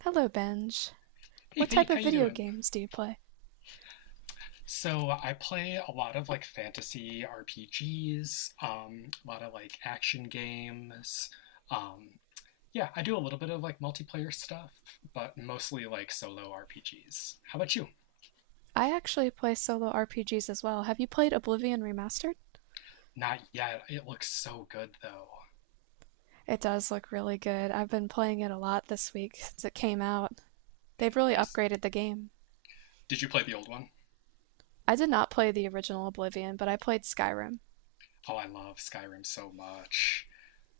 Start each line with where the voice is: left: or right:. right: Hello, Benj.
left: Hey
right: What type
left: Faith,
right: of
left: how you
right: video
left: doing?
right: games do you play?
left: So I play a lot of like fantasy RPGs, a lot of like action games. Um, yeah, I do a little bit of like multiplayer stuff, but mostly like solo RPGs. How about you?
right: I actually play solo RPGs as well. Have you played Oblivion Remastered?
left: Not yet. It looks so good though.
right: It does look really good. I've been playing it a lot this week since it came out. They've really
left: Nice.
right: upgraded the game.
left: Did you play the old one?
right: I did not play the original Oblivion, but I played Skyrim.
left: Oh, I love Skyrim so much.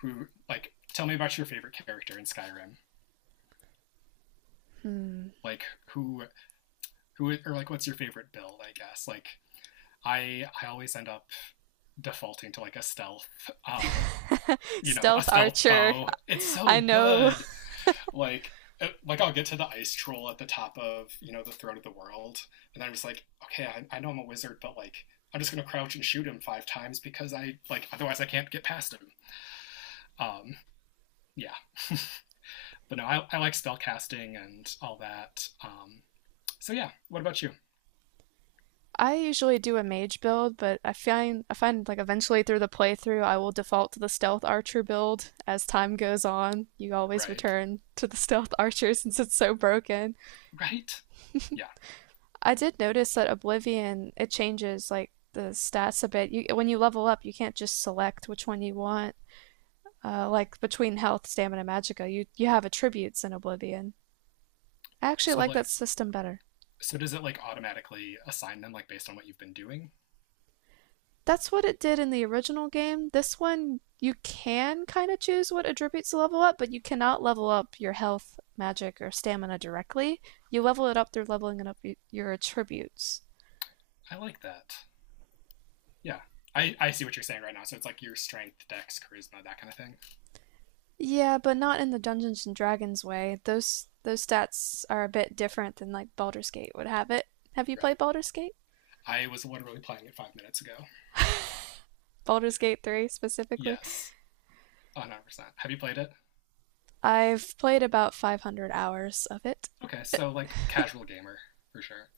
left: Who like tell me about your favorite character in Skyrim? Like who who or like what's your favorite build, I guess? Like I always end up defaulting to like a stealth, uh, you know, a
right: Stealth
left: stealth
right: Archer.
left: bow. It's so
right: I know.
left: good. Like, like I'll get to the ice troll at the top of you know the throat of the world, and I'm just like, okay, I know I'm a wizard, but like I'm just gonna crouch and shoot him five times because I like otherwise I can't get past him. Um, yeah, but no, I like spell casting and all that. So yeah, what about you?
right: I usually do a mage build, but I find like eventually through the playthrough I will default to the stealth archer build as time goes on. You always
left: Right,
right: return to the stealth archer since it's so broken.
left: right, yeah.
right: I did notice that Oblivion it changes like the stats a bit. You when you level up, you can't just select which one you want. Like between health, stamina, magicka, you have attributes in Oblivion. I actually
left: So
right: like that
left: like,
right: system better.
left: so does it like automatically assign them like based on what you've been doing?
right: That's what it did in the original game. This one, you can kind of choose what attributes to level up, but you cannot level up your health, magic, or stamina directly. You level it up through leveling it up your attributes.
left: I like that. Yeah. I see what you're saying right now. So it's like your strength, dex, charisma, that kind of thing.
right: Yeah, but not in the Dungeons and Dragons way. Those stats are a bit different than like Baldur's Gate would have it. Have you
left: Right.
right: played Baldur's Gate?
left: I was literally playing it 5 minutes ago.
right: Baldur's Gate 3 specifically?
left: Yes, 100%. Have you played it?
right: I've played about 500 hours of it.
left: Okay, so like casual gamer for sure.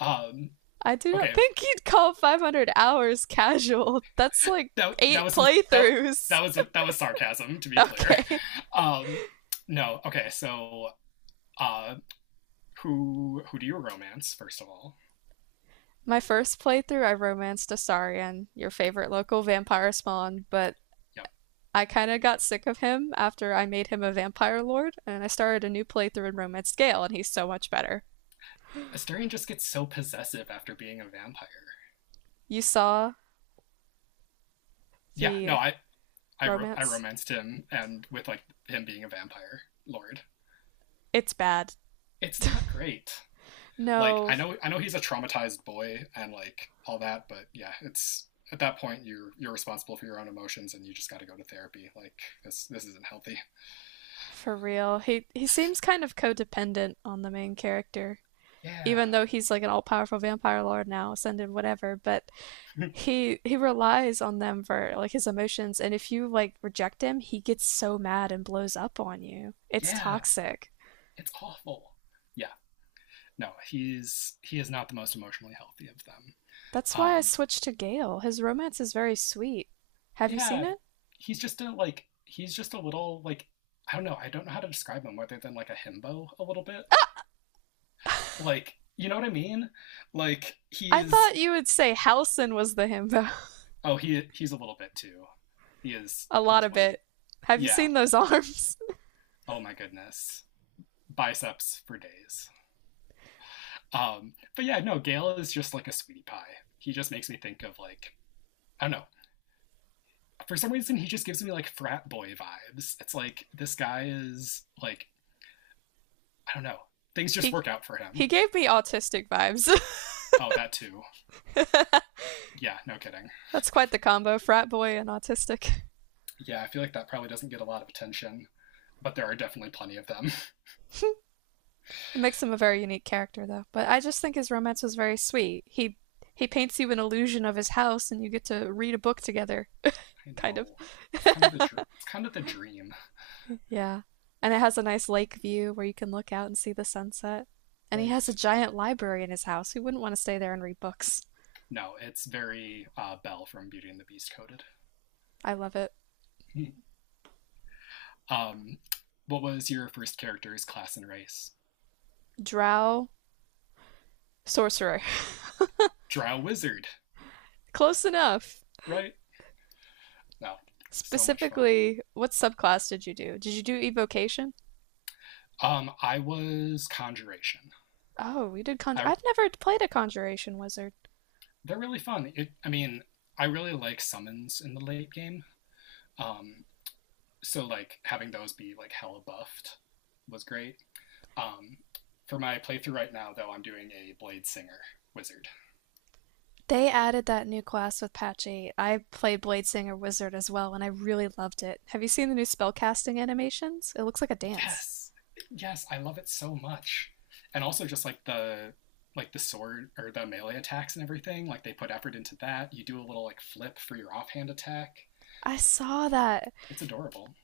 left: Um,
right: I do not
left: okay,
right: think you'd call 500 hours casual. That's like
left: that that
right: eight
left: was some that
right: playthroughs.
left: that was that was sarcasm to be clear.
right: Okay.
left: Um, no, okay, so uh, who do you romance first of all?
right: My first playthrough, I romanced Asarian, your favorite local vampire spawn, but
left: Yep,
right: I kind of got sick of him after I made him a vampire lord, and I started a new playthrough in Romance Gale, and he's so much better.
left: Asterion just gets so possessive after being a vampire.
right: You saw
left: Yeah, no,
right: the
left: I
right: romance?
left: romanced him, and with like him being a vampire lord,
right: It's bad.
left: it's not great. Like
right: No,
left: I know he's a traumatized boy and like all that, but yeah, it's at that point you're responsible for your own emotions, and you just got to go to therapy. Like this isn't healthy.
right: for real. He seems kind of codependent on the main character,
left: Yeah,
right: even though he's like an all-powerful vampire lord now, ascended, whatever, but he relies on them for like his emotions, and if you like reject him, he gets so mad and blows up on you. It's
left: yeah,
right: toxic.
left: it's awful. Yeah, no, he is not the most emotionally healthy of them.
right: That's why I
left: Um,
right: switched to Gale. His romance is very sweet. Have you seen
left: yeah,
right: it?
left: he's just a like he's just a little like I don't know. I don't know how to describe him, other than like a himbo a little bit. Like, you know what I mean? Like he
right: I
left: is
right: thought you would say Halson was the himbo.
left: oh he he's a little bit too.
right: A
left: He
right: lot
left: is
right: of
left: one
right: it. Have you
left: yeah.
right: seen those arms?
left: Oh my goodness. Biceps for days. But yeah, no, Gale is just like a sweetie pie. He just makes me think of like I don't know. For some reason he just gives me like frat boy vibes. It's like this guy is like I don't know. Things just
right: He
left: work out for him.
right: he gave me autistic vibes.
left: Oh, that too. Yeah, no kidding.
right: That's quite the combo, frat boy and autistic.
left: Yeah, I feel like that probably doesn't get a lot of attention, but there are definitely plenty of them.
right: It makes him a very unique character, though. But I just think his romance was very sweet. He paints you an illusion of his house, and you get to read a book together,
left: I
right: kind of.
left: know. It's kind of the dream,
right: Yeah, and it has a nice lake view where you can look out and see the sunset. And he has a
left: right?
right: giant library in his house. Who wouldn't want to stay there and read books?
left: No, it's very Belle from Beauty and the Beast coded.
right: I love it.
left: um, what was your first character's class and race?
right: Drow sorcerer,
left: Drow wizard,
right: close enough.
left: right? No, so much fun.
right: Specifically, what subclass did you do? Did you do evocation?
left: I was conjuration.
right: Oh, we did conjure.
left: I
right: I've never played a conjuration wizard.
left: They're really fun. I mean, I really like summons in the late game. Um, so like having those be like hella buffed was great. Um, for my playthrough right now, though, I'm doing a blade singer wizard.
right: They added that new class with patch 8. I played Bladesinger Wizard as well, and I really loved it. Have you seen the new spellcasting animations? It looks like a dance.
left: Yes, yes, I love it so much. And also just like the sword or the melee attacks and everything, like they put effort into that. You do a little like flip for your offhand attack.
right: I saw that.
left: It's adorable.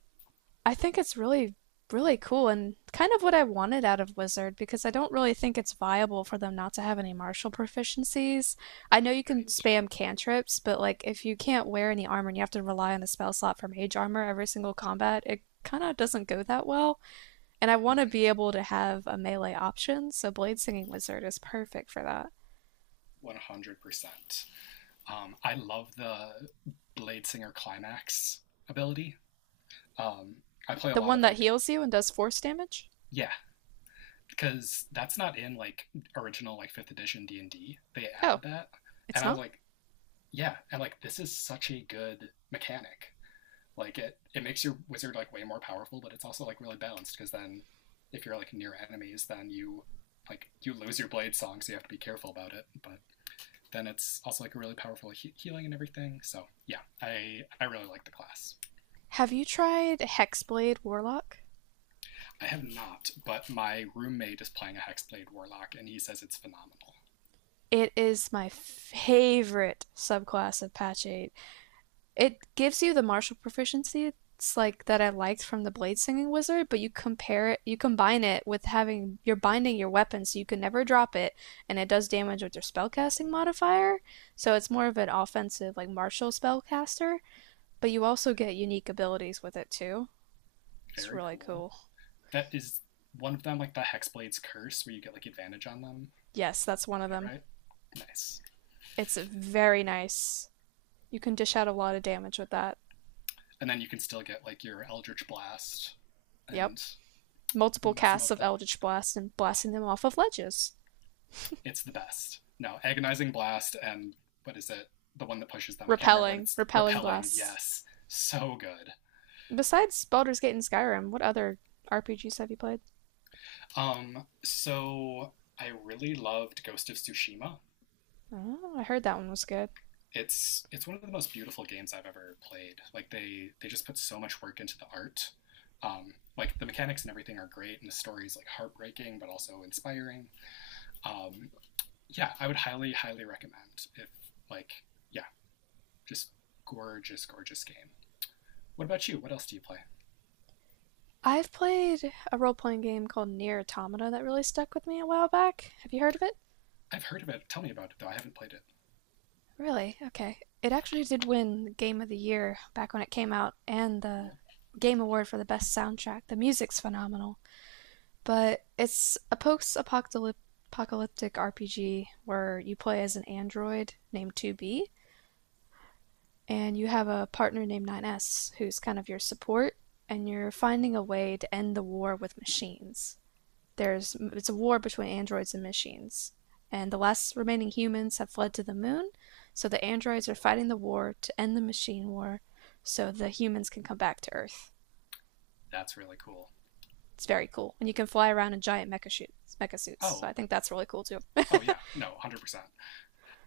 right: I think it's really, really cool and kind of what I wanted out of Wizard because I don't really think it's viable for them not to have any martial proficiencies. I know you can spam cantrips, but like if you can't wear any armor and you have to rely on the spell slot for mage armor every single combat, it kind of doesn't go that well. And I want to
left: Right.
right: be able to have a melee option, so Blade Singing Wizard is perfect for that.
left: Right. 100%. I love the Blade Singer climax ability. Um, I play a
right: The
left: lot
right: one
left: of
right: that
left: like
right: heals you and does force damage?
left: yeah, because that's not in like original like 5th edition D&D. They
right: Oh,
left: added that.
right: it's
left: And I was
right: not?
left: like, yeah, and like this is such a good mechanic. Like it makes your wizard like way more powerful, but it's also like really balanced because then if you're like near enemies, then you like you lose your blade song, so you have to be careful about it. But then it's also like a really powerful healing and everything. So yeah, I really like the class.
right: Have you tried Hexblade Warlock?
left: I have not, but my roommate is playing a hexblade warlock, and he says it's phenomenal.
right: It is my favorite subclass of Patch 8. It gives you the martial proficiency it's like that I liked from the Blade Singing Wizard, but you combine it with having you're binding your weapon so you can never drop it, and it does damage with your spellcasting modifier. So it's more of an offensive, like martial spellcaster, but you also get unique abilities with it too. It's
left: Very
right: really
left: cool.
right: cool.
left: That is one of them, like the hexblade's curse, where you get like advantage on them.
right: Yes, that's one of
left: Is that
right: them.
left: right? Nice.
right: It's very nice. You can dish out a lot of damage with that.
left: And then you can still get like your eldritch blast
right: Yep.
left: and
right: Multiple
left: mess them
right: casts
left: up
right: of
left: that
right: Eldritch Blast and blasting them off of ledges.
left: it's the best. No, agonizing blast and what is it? The one that pushes them. I can't remember what
right: Repelling,
left: it's
right: repelling
left: repelling.
right: blasts.
left: Yes. So good.
right: Besides Baldur's Gate and Skyrim, what other RPGs have you played?
left: So I really loved Ghost of Tsushima.
right: Oh, I heard that one was good.
left: It's one of the most beautiful games I've ever played. Like they just put so much work into the art. Like the mechanics and everything are great, and the story is like heartbreaking but also inspiring. Um, yeah, I would highly highly recommend if like yeah, just gorgeous gorgeous game. What about you? What else do you play?
right: I've played a role playing game called Near Automata that really stuck with me a while back. Have you heard of it?
left: I've heard of it. Tell me about it, though. I haven't played it.
right: Really? Okay. It actually did win Game of the Year back when it came out and the
left: Cool.
right: Game Award for the Best Soundtrack. The music's phenomenal. But it's a post apocalyptic RPG where you play as an android named 2B and you have a partner named 9S, who's kind of your support, and you're finding a way to end the war with machines. There's it's a war between androids and machines, and the last remaining humans have fled to the moon, so the androids are fighting the war to end the machine war, so the humans can come back to Earth.
left: That's really cool.
right: It's very cool, and you can fly around in giant mecha suits. So I
left: Oh,
right: think that's really cool too.
left: oh yeah. No, 100%.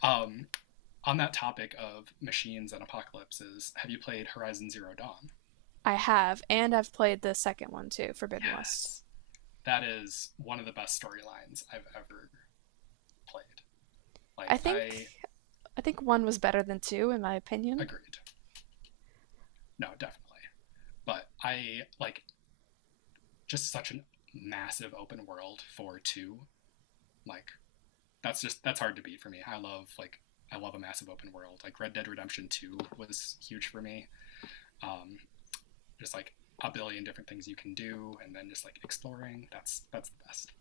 left: Um, on that topic of machines and apocalypses, have you played Horizon Zero Dawn?
right: I have, and I've played the second one too, Forbidden West.
left: Yes. That is one of the best storylines I've ever played.
right: I
left: Like,
right: think,
left: I
right: I think one was better than two in my opinion.
left: agreed. No, definitely. But I like just such a massive open world for two. Like, that's just that's hard to beat for me. I love like I love a massive open world. Like Red Dead Redemption 2 was huge for me. Um, just like a billion different things you can do, and then just like exploring. That's the best.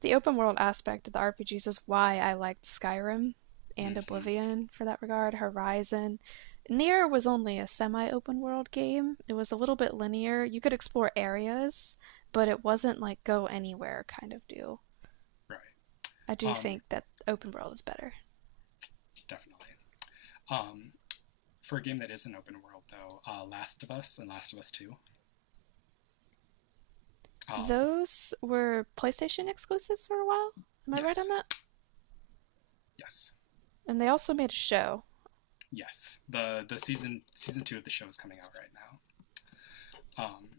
right: The open world aspect of the RPGs is why I liked Skyrim and
left: Mm-hmm.
right: Oblivion for that regard, Horizon. Nier was only a semi open world game. It was a little bit linear. You could explore areas, but it wasn't like go anywhere kind of deal.
left: Right.
right: I do
left: Um,
right: think that open world is better.
left: Definitely. Um, for a game that is an open world, though, Last of Us and Last of Us Two. Um,
right: Those were PlayStation exclusives for a while. Am I right on
left: yes,
right: that?
left: yes,
right: And they also made a show.
left: yes. The season two of the show is coming out right now.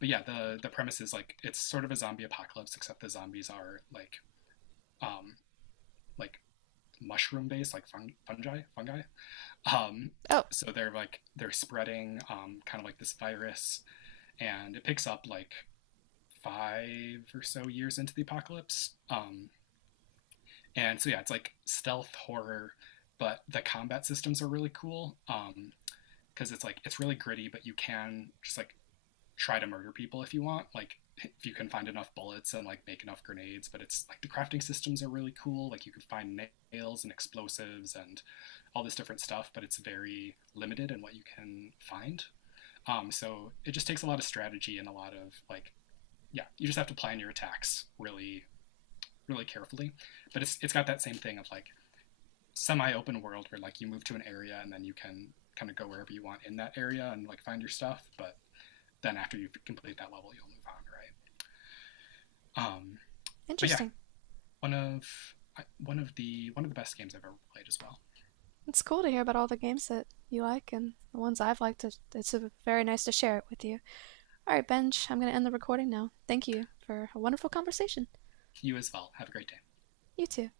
left: But yeah, the premise is like it's sort of a zombie apocalypse, except the zombies are um, like mushroom based, like fungi. Um,
right: Oh,
left: so they're like they're spreading kind of like this virus, and it picks up like five or so years into the apocalypse. And so yeah, it's like stealth horror, but the combat systems are really cool. Because it's like it's really gritty, but you can just like try to murder people if you want like if you can find enough bullets and like make enough grenades but it's like the crafting systems are really cool like you could find nails and explosives and all this different stuff but it's very limited in what you can find, so it just takes a lot of strategy and a lot of like yeah you just have to plan your attacks really really carefully but it's got that same thing of like semi-open world where like you move to an area and then you can kind of go wherever you want in that area and like find your stuff but then after you complete that level you'll move on right. Um, but yeah,
right: interesting.
left: one of one of the best games I've ever played as well.
right: It's cool to hear about all the games that you like and the ones I've liked. It's very nice to share it with you. All right, Benj, I'm going to end the recording now. Thank you for a wonderful conversation.
left: You as well. Have a great day.
right: You too.